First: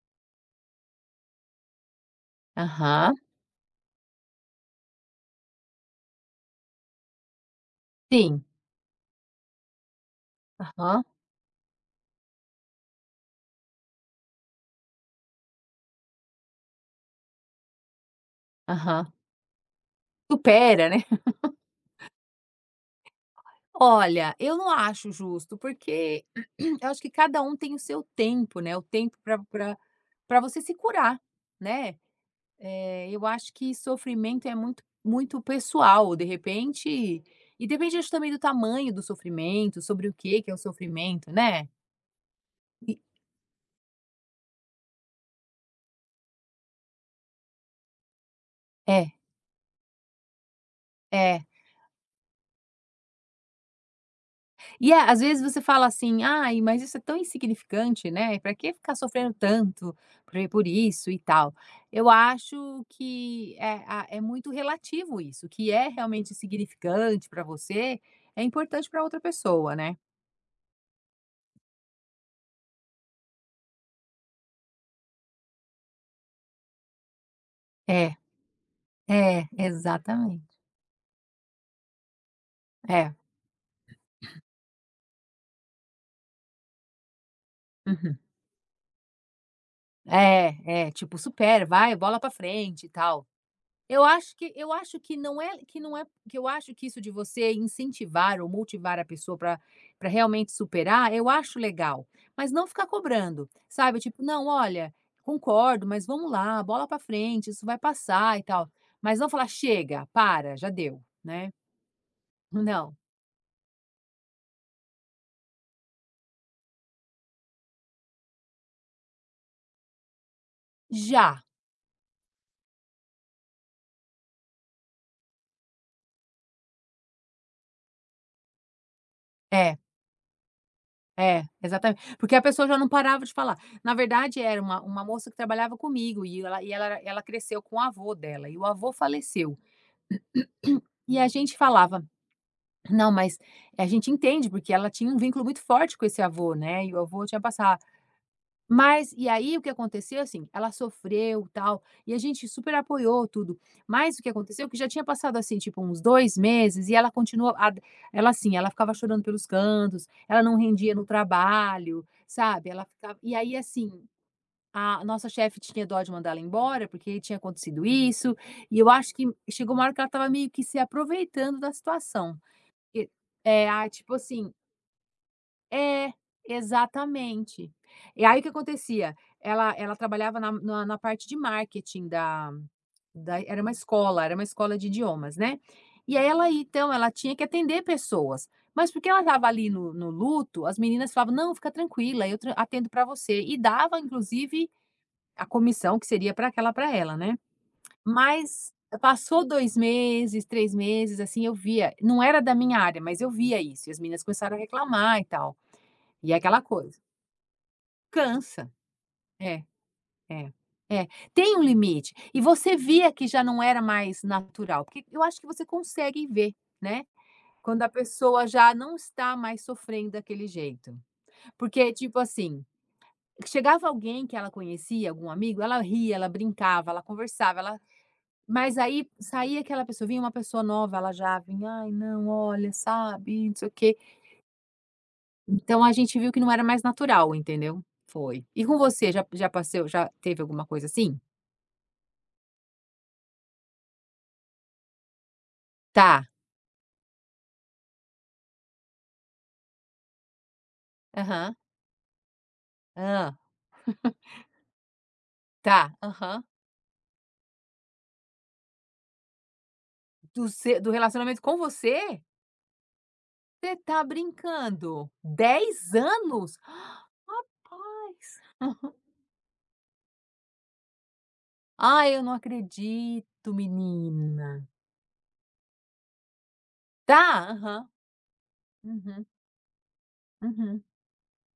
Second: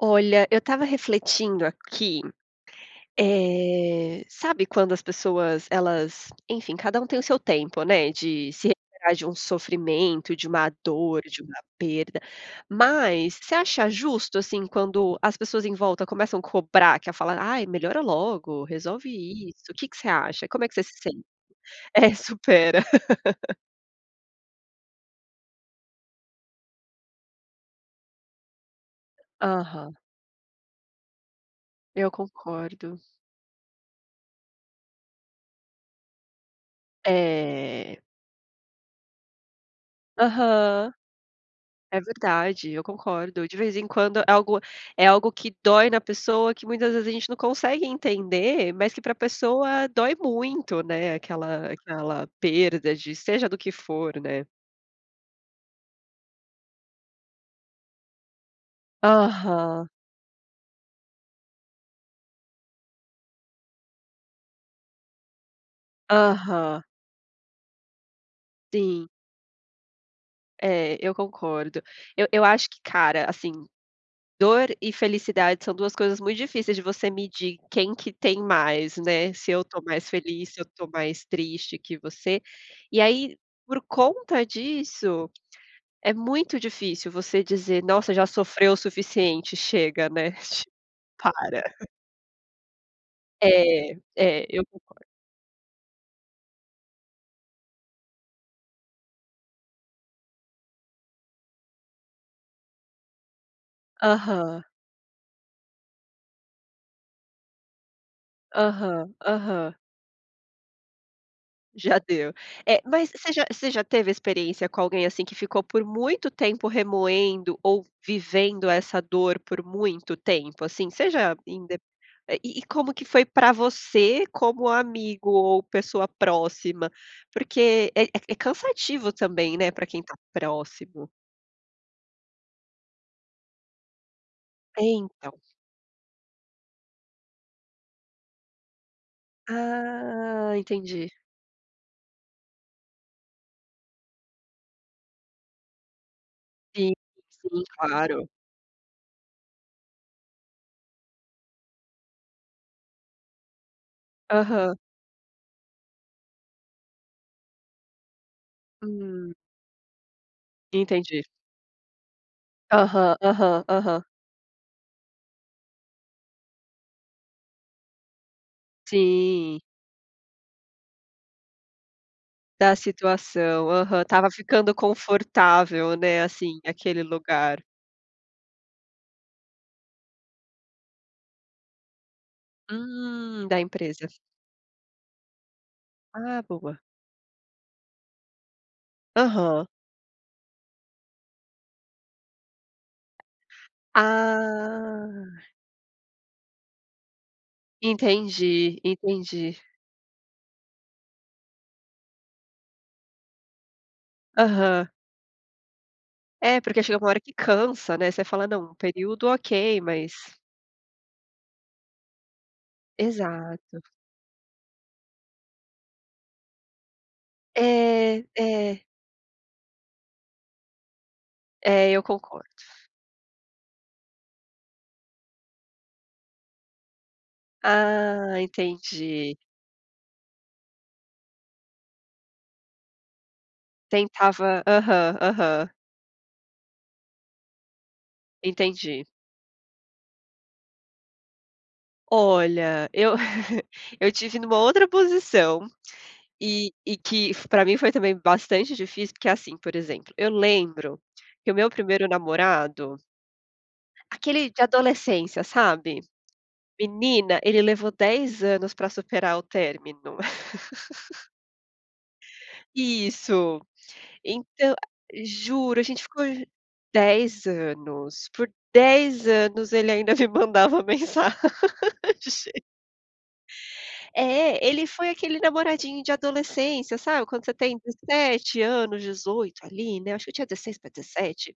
Olha, eu estava refletindo aqui, Aham. eh, sabe quando as pessoas elas enfim, cada um tem o seu tempo, né, Sim. de se recuperar de um sofrimento, de uma Aham. dor, de uma perda, mas você acha justo, assim, quando as pessoas em volta começam a cobrar que a fala: "Ai, melhora logo, resolve Aham. isso". O que que você acha? Como é que você Supera, se né? sente É, "supera". Olha, eu não acho justo, porque eu acho que cada um tem o seu tempo, né, o tempo pra pra Aham. pra você se curar, né? Eu concordo. Eh, eu acho que sofrimento é muito, muito pessoal. De repente e depende, É. acho também, do tamanho do sofrimento, sobre o que que é o Aham. sofrimento, né? É verdade, eu E concordo. De vez em quando, é algo é algo que dói na pessoa, que muitas vezes a gente não consegue entender, mas que É. pra pessoa dói muito, né, É. aquela aquela perda de seja do que for, né? E, à às vezes, você fala assim: "Ai, mas isso é tão insignificante, né, e pra que ficar sofrendo Aham. tanto por e por isso, e tal". Eu acho que é a é muito relativo isso, que é realmente Aham. insignificante pra você, é importante pra Sim. outra pessoa, né? É, eu concordo. Eu eu acho que, cara, assim, dor e felicidade são duas coisas muito difíceis de você medir quem que É. tem mais, né. É, Se eu tô mais feliz, exatamente. se eu tô mais triste que você. E É. aí, por conta disso, é muito difícil você dizer: "Nossa, Uhum. já sofreu o suficiente chega, né, che É, é. Tipo: para". "Supera, vai bola pra frente e tal". É, Eu acho é, que eu eu acho concordo. que não é que não é que eu acho que isso de você incentivar ou motivar a pessoa pra pra realmente superar, eu acho legal, mas não ficar cobrando. Sabe, tipo: "Não, Aham. olha, concordo, mas vamos lá, bola pra frente. Isso vai passar e tal". Aham, Mas vamos falar: aham. "Chega! Para, já deu!", né. Já deu. É, Não. mas você já você já teve experiência com alguém, assim, que ficou por muito tempo remoendo ou vivendo essa dor por muito tempo? Assim, você já Já. inde e e como que foi pra você como amigo ou pessoa próxima? Porque é é ca é cansativo também, né. É. Pra quem está próximo. É, exatamente. Porque a pessoa já não parava de falar. Na verdade, era uma É uma moça que então. trabalhava comigo. E ela e ela ela cresceu com o avô dela. E o avô faleceu Ah, entendi. e a gente falava não, mas a gente entende porque ela tinha um vínculo muito forte com esse avô, né. Sim, E o avô tinha sim, passa claro. Mas, e aí, o que aconteceu, assim, ela sofreu tal e a gente super apoiou tudo. Mas o que aconteceu, Aham. que já tinha passado, assim, tipo uns dois meses e ela continua a da ela, assim, ela ficava chorando Hum. pelos cantos. Ela não rendia no Entendi. trabalho, sabe, ela Aham, ficava E aí, aham, assim, aham. a nossa chefe tinha dó de mandar ela embora porque aí tinha acontecido isso. E eu acho que Sim. chegou uma hora que ela estava meio que se aproveitando da situação. Da E é situação. ah, Aham, tipo estava assim ficando confortável, É, né. Assim, aquele lugar. exatamente. E aí, o que acontecia, ela ela trabalhava na na parte de marketing da da e Hum, da era uma empresa. escola, era uma escola de idiomas, né. E, aí, Ah, ela boa. então ela tinha que atender pessoas, mas porque ela estava Aham. ali no no luto, as meninas falavam: "Não, fica tranquila, eu tran atendo para você". E dava, inclusive, Ah! a comissão, que seria para aquela para ela, né. Mas Entendi, passou entendi. 2 meses, 3 meses, assim, eu via não era da minha área, mas eu via isso. E as meninas começaram a Aham. reclamar e tal. E é É, aquela porque coisa. chega uma hora que cansa, né. Você fala: Cansa! "Não, um período, É, ok, mas" é, é. Tem um limite. E você via que já não era Exato. mais natural. Porque eu acho que você consegue ver, né. Quando a É, pessoa já é. não está mais sofrendo daquele jeito. É, Porque, eu tipo concordo. assim, que chegava alguém que ela conhecia algum amigo, ela ria, ela brincava, ela conversava, ela Ah, mas aí entendi. saía aquela pessoa, vinha uma pessoa nova, ela já vinha: "Aí, não, olha, sabe, não sei o quê". Tentava aham, aham. Então a gente viu que não era mais natural, entendeu. Foi. E com Entendi. você já já passou já teve alguma coisa assim? Olha, eu eu tive numa outra posição, Tá. e e que foi pra mim foi também bastante difícil, porque assim, por exemplo, eu lembro que o Aham. meu 1º namorado Hã. aquele de adolescência, Tá, sabe, aham. menina, ele levou 10 anos para superar o término. Do se do relacionamento com você? Isso Você está então brincando! juro, a 10 gente ju ficou anos, 10 anos por rapaz. 10 anos ele ainda me mandava mensagem. Ai, eu não acredito, menina! É, ele foi aquele namoradinho de adolescência, sabe quando Tá você tem aham. 17 anos, Uhum. 18 ali, né, acho que eu tinha 16 Uhum. pra 17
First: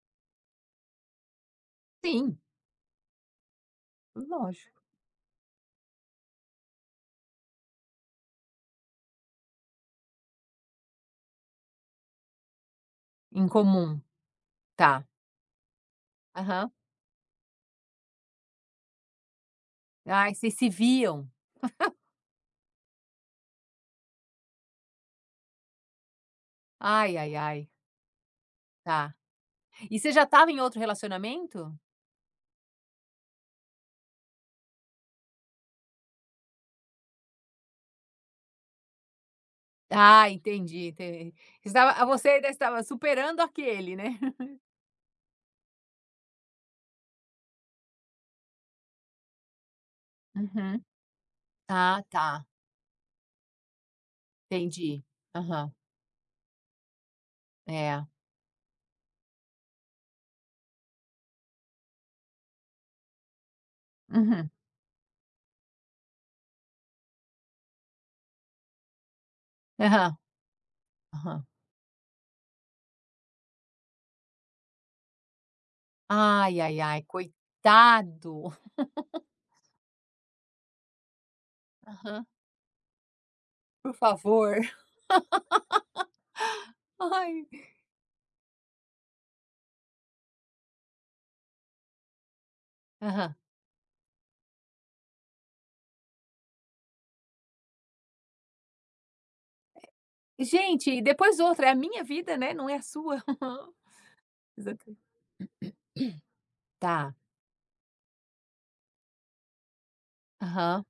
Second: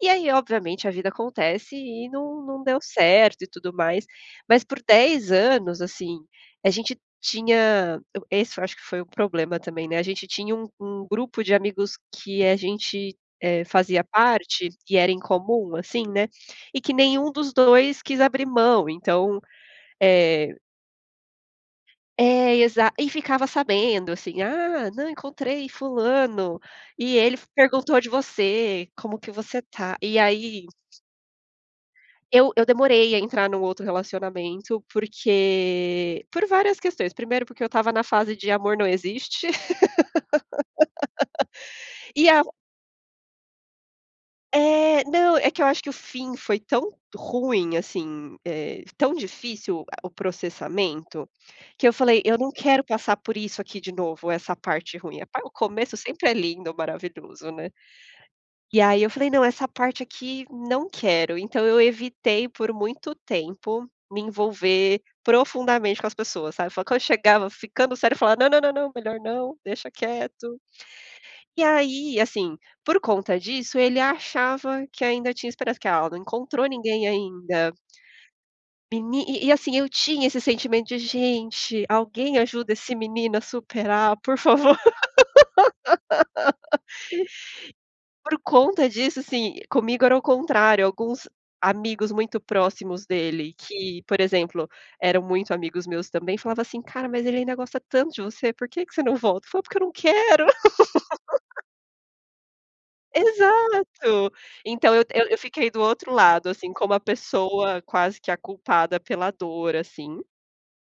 e aí, obviamente a vida acontece e Sim. não não deu certo e tudo mais, mas Lógico. por 10 anos, assim a gente tinha esse eu acho que foi o problema também, né, a gente tinha um um grupo de amigos que a gente Em eh, comum, fazia parte e tá. era em comum assim, né, Aham. e que nenhum dos 2 quis abrir mão, então Ah, vocês eh se viam. É exa e ficava sabendo, assim. Ah, não encontrei fulano e Ai ai ele ai. perguntou de você Tá como que você tá e você e já estava em aí outro relacionamento? Eu, eu demorei a entrar num outro relacionamento, porque por várias questões. Primeiro, porque eu estava na fase de amor não existe. Ah, entendi enten estava, E você a ainda estava superando aquele, né? É, não é que eu acho que o fim foi tão ruim, assim, eh tão difícil o Uhum. processamento que eu Ah falei, eu tá. não quero passar por isso aqui de novo, essa parte Entendi. ruim, é pa o Aham. começo sempre é lindo, maravilhoso, né. É. E aí eu falei, não, essa parte aqui não quero, então eu evitei por muito tempo me Uhum. envolver profundamente com as pessoas, sabe, eu falava quando eu chegava ficando sério, eu falava, não, não, não, não, melhor não deixa Aham. quieto. Aham. E aí, assim, por conta disso, ele achava que ainda tinha esperança, que "Ah, ela não Ai, encontrou ai, ai, ninguém ainda". coitado. Meni e e assim eu tinha esse sentimento de gente, Aham. alguém ajuda esse menino a Por superar por favor, favor. ai. Por conta disso, assim, comigo era o contrário, alguns amigos muito próximos Aham. dele, que por exemplo, eram muito amigos meus também, falava assim: "Cara, mas ele ainda gosta tanto de você, por que que você não volta, falo porque eu não quero". Gente, depois outra é a minha vida, né, não é a sua Exato, então exatamente. eu eu eu fiquei do outro lado, assim como a Tá. pessoa quase que a culpada pela dor assim. Aham.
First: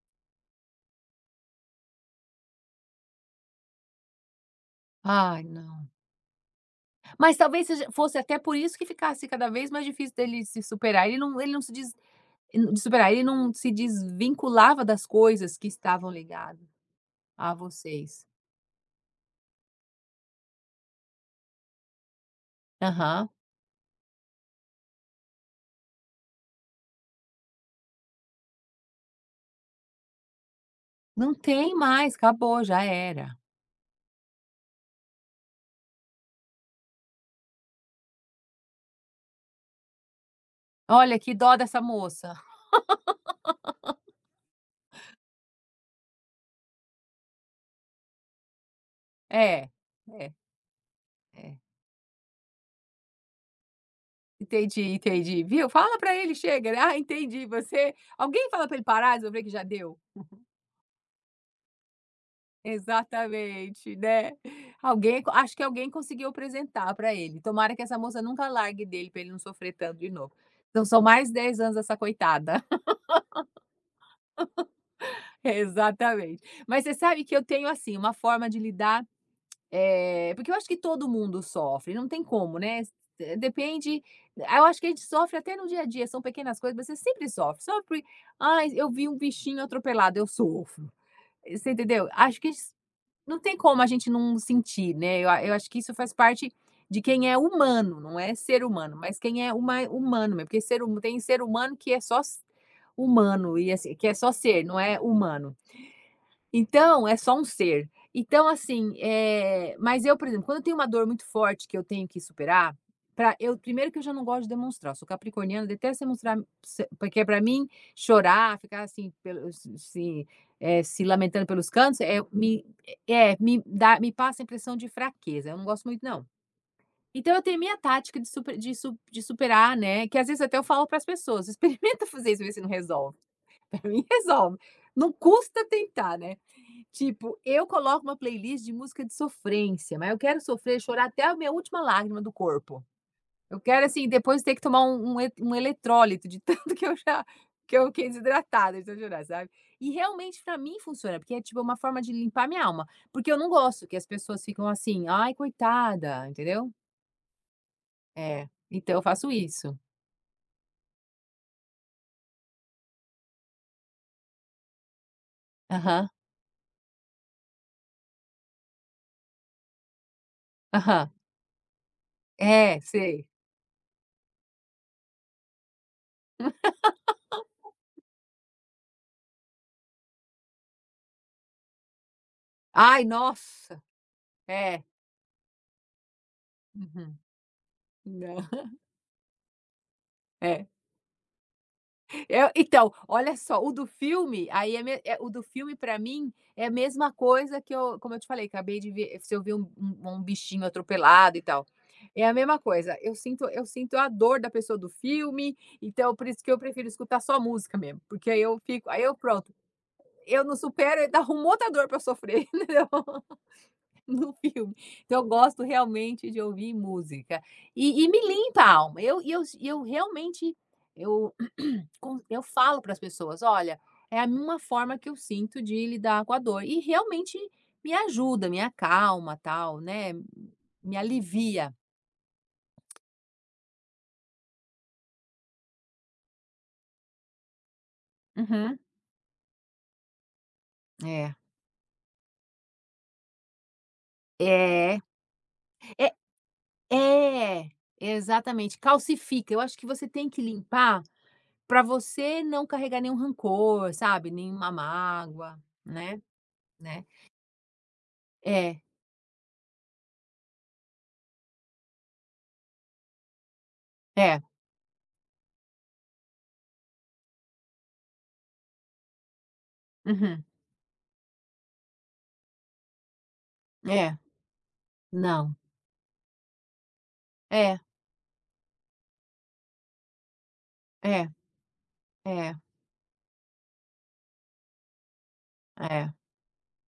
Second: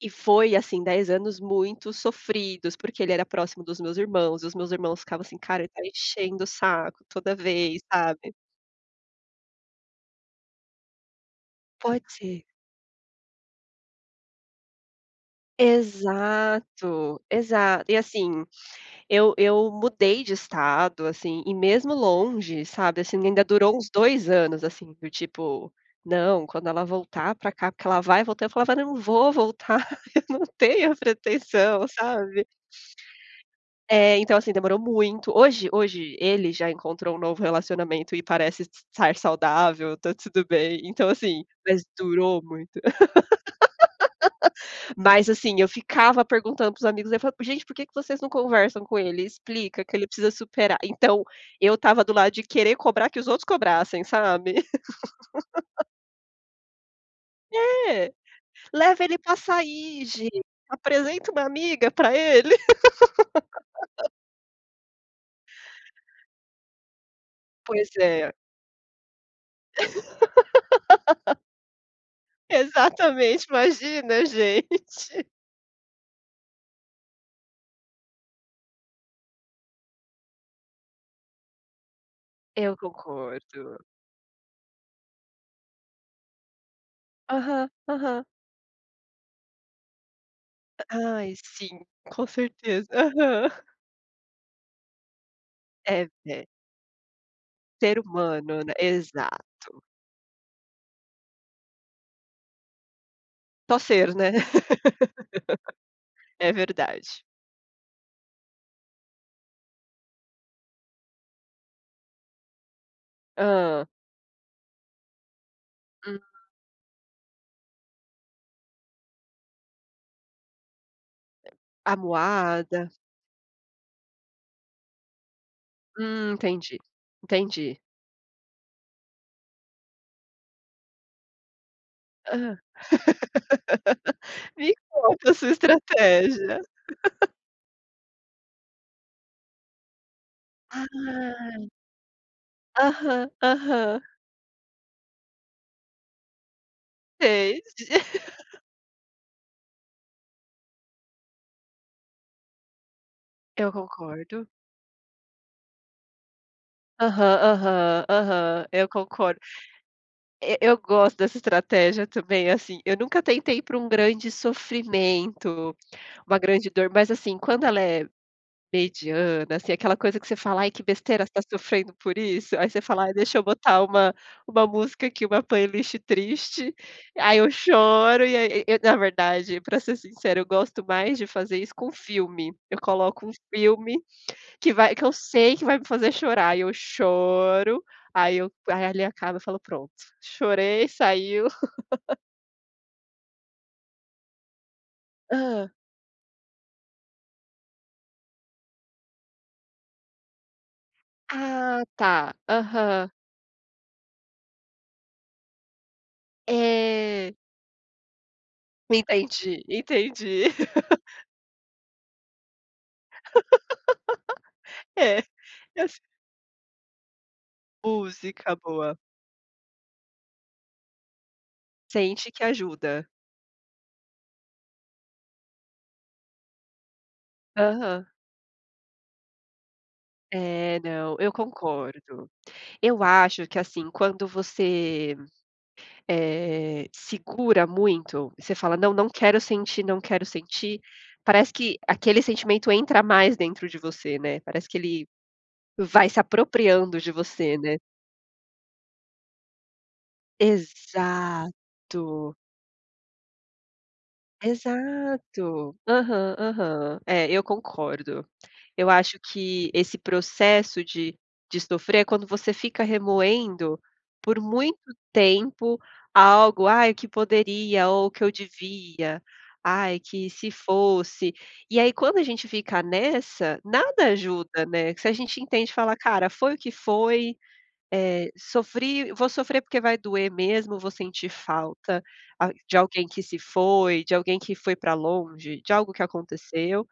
E foi assim 10 anos muito sofridos, porque ele era próximo dos meus irmãos e os meus irmãos ficavam assim: Ai "Cara, ele tá não. enchendo o saco toda Mas talvez vez", seja fosse sabe? até por isso que ficasse cada vez mais difícil dele se superar. Ele não ele não se dis Pode ser. de superar ele não se desvinculava das coisas que estavam ligadas Exato, a exato e vocês. assim eu eu mudei de estado assim e mesmo longe, sabe assim Aham. ainda durou uns 2 anos assim do tipo: "Não, quando ela voltar pra cá, porque ela vai voltar", eu falava: "Não vou voltar, eu não tenho a Não tem pretensão", mais, sabe. acabou, já era. É, então assim demorou muito hoje hoje ele já encontrou um novo relacionamento e parece estar saudável. Está tudo bem, então Olha que assim, dó dessa mas moça. durou muito. Mas assim, eu ficava perguntando para os amigos e aí eu falei: "Gente, por que que vocês não conversam com ele? É Explica que ele precisa é superar". Então é. eu estava do lado de querer cobrar que os outros cobrassem, sabe. Entendi, entendi, viu, fala para ele chega, ele, ah, entendi você É, alguém fala para ele leva parar, ele pra resolver que já deu. sair gente, apresenta uma amiga pra ele. Exatamente, né, alguém, acho que alguém conseguiu apresentar para ele. Tomara que Pois essa moça é. nunca largue dele pra ele não sofrer tanto de novo. Então são mais 10 anos essa coitada. Exatamente, imagina gente. Exatamente, mas você sabe que eu tenho, assim, uma forma de lidar, eh, porque eu acho que todo mundo sofre. Não tem como, Eu né, concordo. depende eu acho que a gente sofre até no dia a dia. São pequenas coisas mas você sempre sofre, Aham, só porque aham. ah, eu vi um bichinho atropelado, eu sofro. Ai Você sim, entendeu, com acho que a gen certeza, não aham. tem como a gente não sentir, né, eu a eu acho que isso É, faz é. parte de quem é Ser humano, não é humano, ser né, humano, mas quem é exato. huma humano, mesmo, por ser huma tem um ser humano, que é só se humano, e Só assim, que ser é né. só ser não é humano. É Então é verdade. só um ser. Então assim eh, mas eu, por exemplo, quando eu tenho uma dor muito forte que eu tenho que superar pra eu Hã? primeiro que eu já não gosto de demonstrar, eu sou capricorniana, detesto Hum. mostrar porque é para mim chorar, ficar assim pelos se eh se lamentando pelos cantos é me Amoada. é, me dá me passa a impressão de fraqueza. Eu não gosto muito, não. Hum, entendi, Então eu tenho a minha entendi. tática de super de su de superar, né, é que às vezes até eu falo para as pessoas experimenta fazer Ah, isso, ver se não resolve pra mim resolve, me não conta a sua custa tentar, né, estratégia. tipo eu coloco uma playlist de música de sofrência, mas eu quero sofrer e chorar até a minha Ai. última lágrima do corpo. Aham, Eu quero aham. assim, depois ter que tomar um um e um eletrólito de tanto que eu já Entendi. que eu fiquei desidratada de tanto chorar, sabe. E realmente pra mim funciona, porque é tipo uma forma de limpar a minha alma, porque eu não Eu gosto que as pessoas concordo. ficam assim, ai, coitada, entendeu. Aham. Aham. É, Aham. Eu então eu faço concord isso. Eh, eu gosto dessa estratégia também, assim, eu nunca tentei ir para um grande sofrimento, Aham. uma grande dor, mas assim, quando ela é mediana, assim, aquela coisa que você fala: "Ai, que Aham. besteira você está sofrendo por isso". Aí você É, fala: "Ai, sei. deixa eu botar uma uma música aqui, uma playlist triste.". Aí eu choro e aí, eh eh, na verdade, para ser sincera, eu gosto mais de fazer isso com filme. Eu Ai! coloco um Nossa! filme que É. vai que eu sei que vai me fazer chorar, e eu Uhum. choro, Não. aí eu aí ali acaba e eu falo: "Pronto, É. chorei, saiu.". Eh, então, olha só, o do filme, aí é me eh, o do Ah. filme, para mim, é a mesma coisa que eu, como eu te falei, acabei de ver se eu ver um um um bichinho atropelado, e tal, Ah, é a tá. mesma coisa. Aham. Eu sinto eu sinto a dor da pessoa do filme, então por isso que eu prefiro escutar É. só música mesmo, porque aí eu fico aí eu pronto, Entendi, eu entendi. não supero e ainda arrumo outra dor para eu sofrer, entendeu? No filme. É, Então, eu gosto eu sin realmente de ouvir música e e me Música limpa a boa. alma, eu e eu e eu realmente eu com Sente eu que falo para as ajuda. pessoas: "Olha, é a 1 forma que eu sinto de lidar com a dor.". E realmente me Aham. ajuda, me acalma, tal, né? É, Me não. Eu alivia. concordo. Eu acho que, assim, quando você, eh, segura muito, você fala: Uhum. "Não, não quero sentir, não quero sentir." É. Parece que aquele sentimento entra mais dentro de você, né, parece que É. ele vai Eh se apropriando de você, É. né? Exatamente, calcifica. Eu acho que você tem que limpar para Exato. você não carregar nenhum rancor, sabe, nenhuma mágoa. Exato. Né? Aham aham. Né? É, eu concordo. É. Eu acho que esse processo de de sofrer é quando você fica remoendo por É. muito tempo algo. "Ai, o que poderia?" Ou "O que eu devia? Ai, que Uhum. se fosse" E aí, quando a gente fica nessa, nada É. ajuda, né? Se a gente Não. entende e fala: "Cara, foi o que foi, É. eh, sofri, vou sofrer porque vai doer mesmo, vou É. sentir falta, ah, É. de alguém que se foi, de alguém que foi para longe, de algo que É. aconteceu".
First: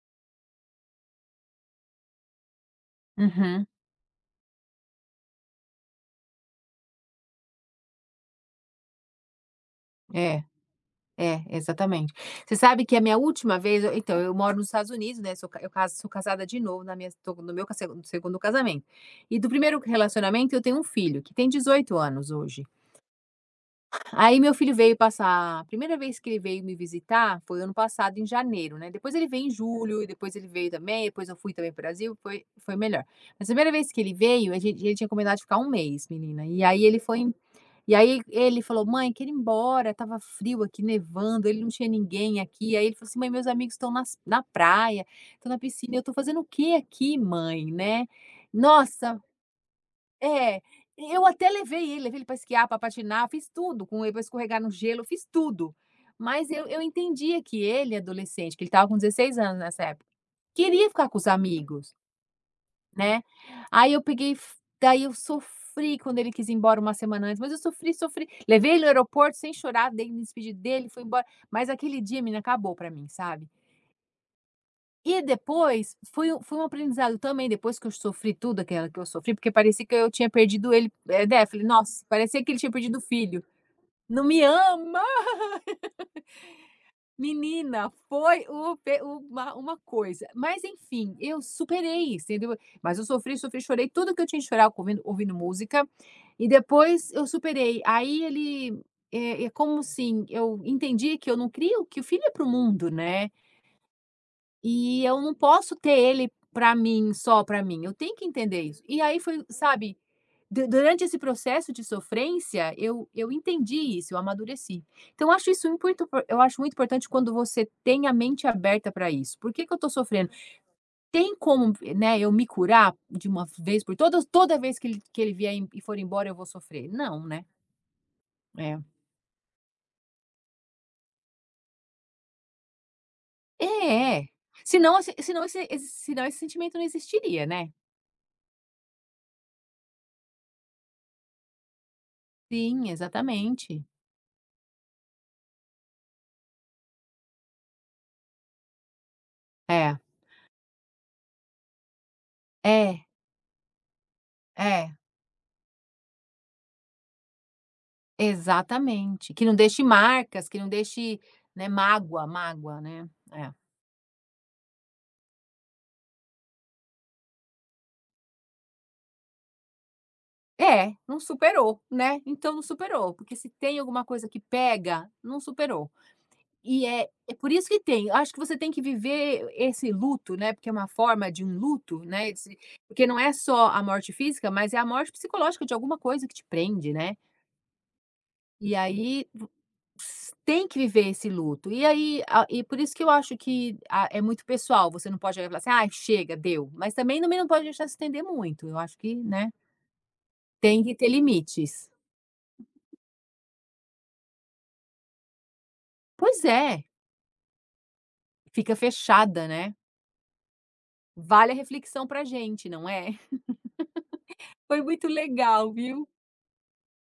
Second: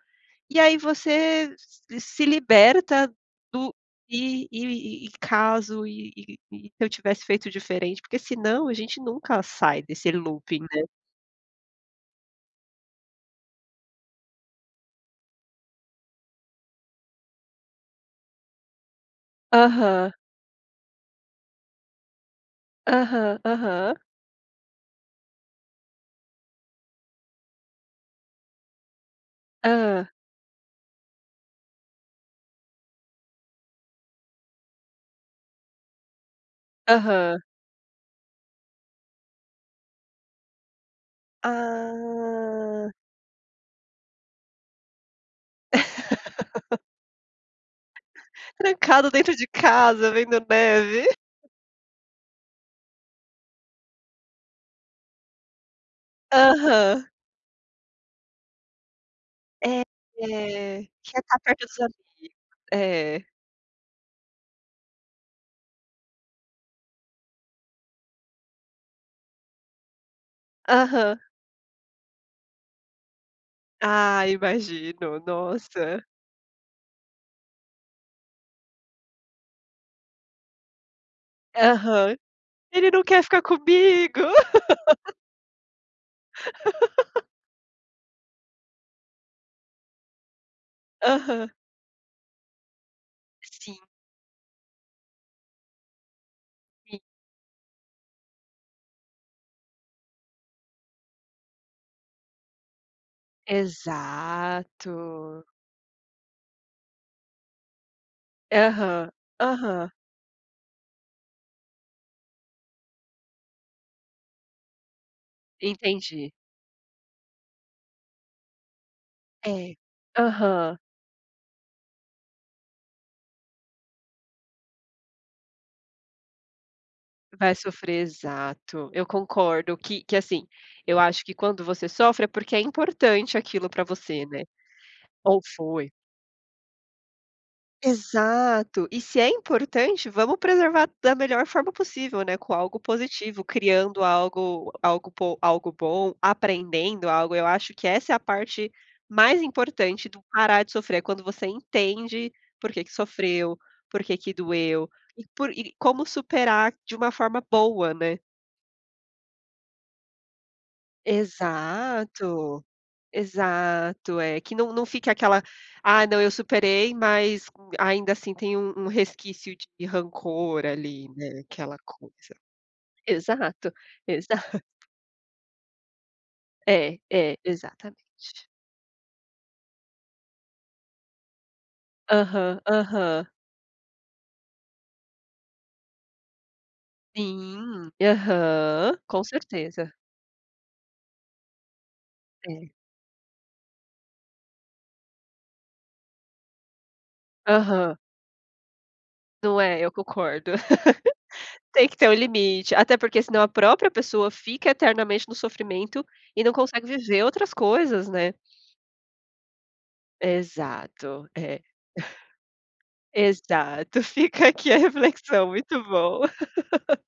E aí você se se se liberta Uhum. do e e e e caso e e "E se eu tivesse feito diferente?". Porque se não a gente nunca sai desse É. looping, né? É, exatamente. Você sabe que a minha última vez eu Eh, então eu moro nos Estados Unidos, né? Sou ca eu ca sou casada de novo na minha estou no meu segun 2º casamento. E do 1º Aham. relacionamento, eu tenho um filho, que tem 18 anos hoje. Aham. Aham. Aí meu filho veio passar A 1ª vez que ele veio me visitar foi ano passado, em janeiro, né? Depois ele veio em julho e Hã. depois ele veio também. Depois eu fui também pro Brasil. Foi foi melhor. Mas a 1ª vez que ele veio, a gente a gente tinha combinado de ficar 1 mês, menina, e aí ele foi em Aham. e aí e ele falou: "Mãe, quero ir embora." Estava frio aqui, nevando, ele não tinha ninguém aqui. Aí Ah. ele falou assim: "Mãe, meus amigos estão nas na praia, estão na piscina, eu estou fazendo o quê aqui, mãe?" Né? Trancado Nossa! dentro de casa, vendo É. neve. Eu até levei ele, levei ele pra esquiar, para patinar, fiz tudo com ele, para escorregar no gelo. Eu fiz tudo. Mas eu eu Aham. entendia que ele adolescente, porque ele estava com 16 anos É, nessa época, quer queria ficar com quer os estar perto dos amigos. amigos. Né? É. Aí eu peguei e fu daí eu sofri quando ele quis ir embora 1 semana antes, mas eu sofri, sofri, levei ele no aeroporto sem chorar, daí me despedi dele, fui Aham. embora. Mas aquele dia, menina, acabou para mim, sabe? Ah, imagino. E depois Nossa! foi um foi um aprendizado também. Depois que eu sofri tudo aquela que eu sofri, porque parecia que eu tinha perdido ele, eh, defi Nossa! Aham. Parecia que ele tinha "Ele perdido o não quer ficar filho. comigo!" "Não me ama!" Menina, foi o pe o uma uma coisa, mas enfim, eu Aham. superei isso, entendeu, mas eu sofri, sofri, Sim. chorei tudo o que eu tinha de chorar com ouvindo ouvindo música e Sim. depois eu superei. Aí ele, eh, é como assim, eu entendi que eu não crio que filho é para o mundo, né? E eu não Exato. posso ter ele para mim, só para mim. Eu tenho que entender isso. E Aham. aí foi um, Aham. sabe, du durante esse processo de sofrência, eu eu entendi isso, eu amadureci. Então, eu acho isso import. [unintelligible] Entendi. Eu acho muito importante quando você tem a mente aberta para isso: "Por que que É. eu estou sofrendo? Aham. Tem como vi né, eu me curar de uma vez por todas? Toda vez que ele que ele vier em e for embora eu vou sofrer?" Não, né? Vai sofrer. É. Exato. Eu concordo que que assim, eu acho que quando você sofre é porque é importante aquilo para É, você, é. né? Se não assi se Ou não esse esse foi. se não esse sentimento não existiria, né? Exato. E se é importante, vamos preservar da melhor forma possível, né, com algo Sim, positivo, exatamente. criando algo algo po algo bom, aprendendo algo. Eu acho que essa é a parte mais É. importante do parar de sofrer. É quando você entende por que que É. sofreu, por que que doeu É. e por e como superar de uma forma boa, né? Exatamente. Que não deixe marcas, que não deixe, né, mágoa Exato. mágoa, né? É. Exato, é. Que não não fique aquela: "Ah, não, eu superei." Mas ainda assim tem um um resquício de rancor É, ali, não né. Aquela superou, né? coisa. Então, não superou, porque se Exato. tem alguma coisa que Exato. pega, não superou e É, é é é. por isso que tem. Acho que Exatamente. você tem que viver esse luto, né, porque é uma forma de um luto, né, esse Aham. porque não Aham. é só a morte física, mas é a morte psicológica de alguma coisa que te prende, né? Sim. E Aham. Com aí vo certeza. tem que viver esse luto. E aí a e É. por isso que eu acho que, ah, é muito pessoal, você não pode falar assim: "Ai, chega, deu." Mas também não pode deixar se Aham. estender muito. Eu acho que Né? Não é, eu concordo. Tem que ter Tem limites. que ter um limite, até porque se não a própria pessoa fica eternamente no sofrimento e Pois não é. consegue viver outras coisas, né? Fica fechada, né? Exato. Vale a É. reflexão para a gente, não é? Exato, fica aqui a Foi muito reflexão. legal, Muito viu? bom.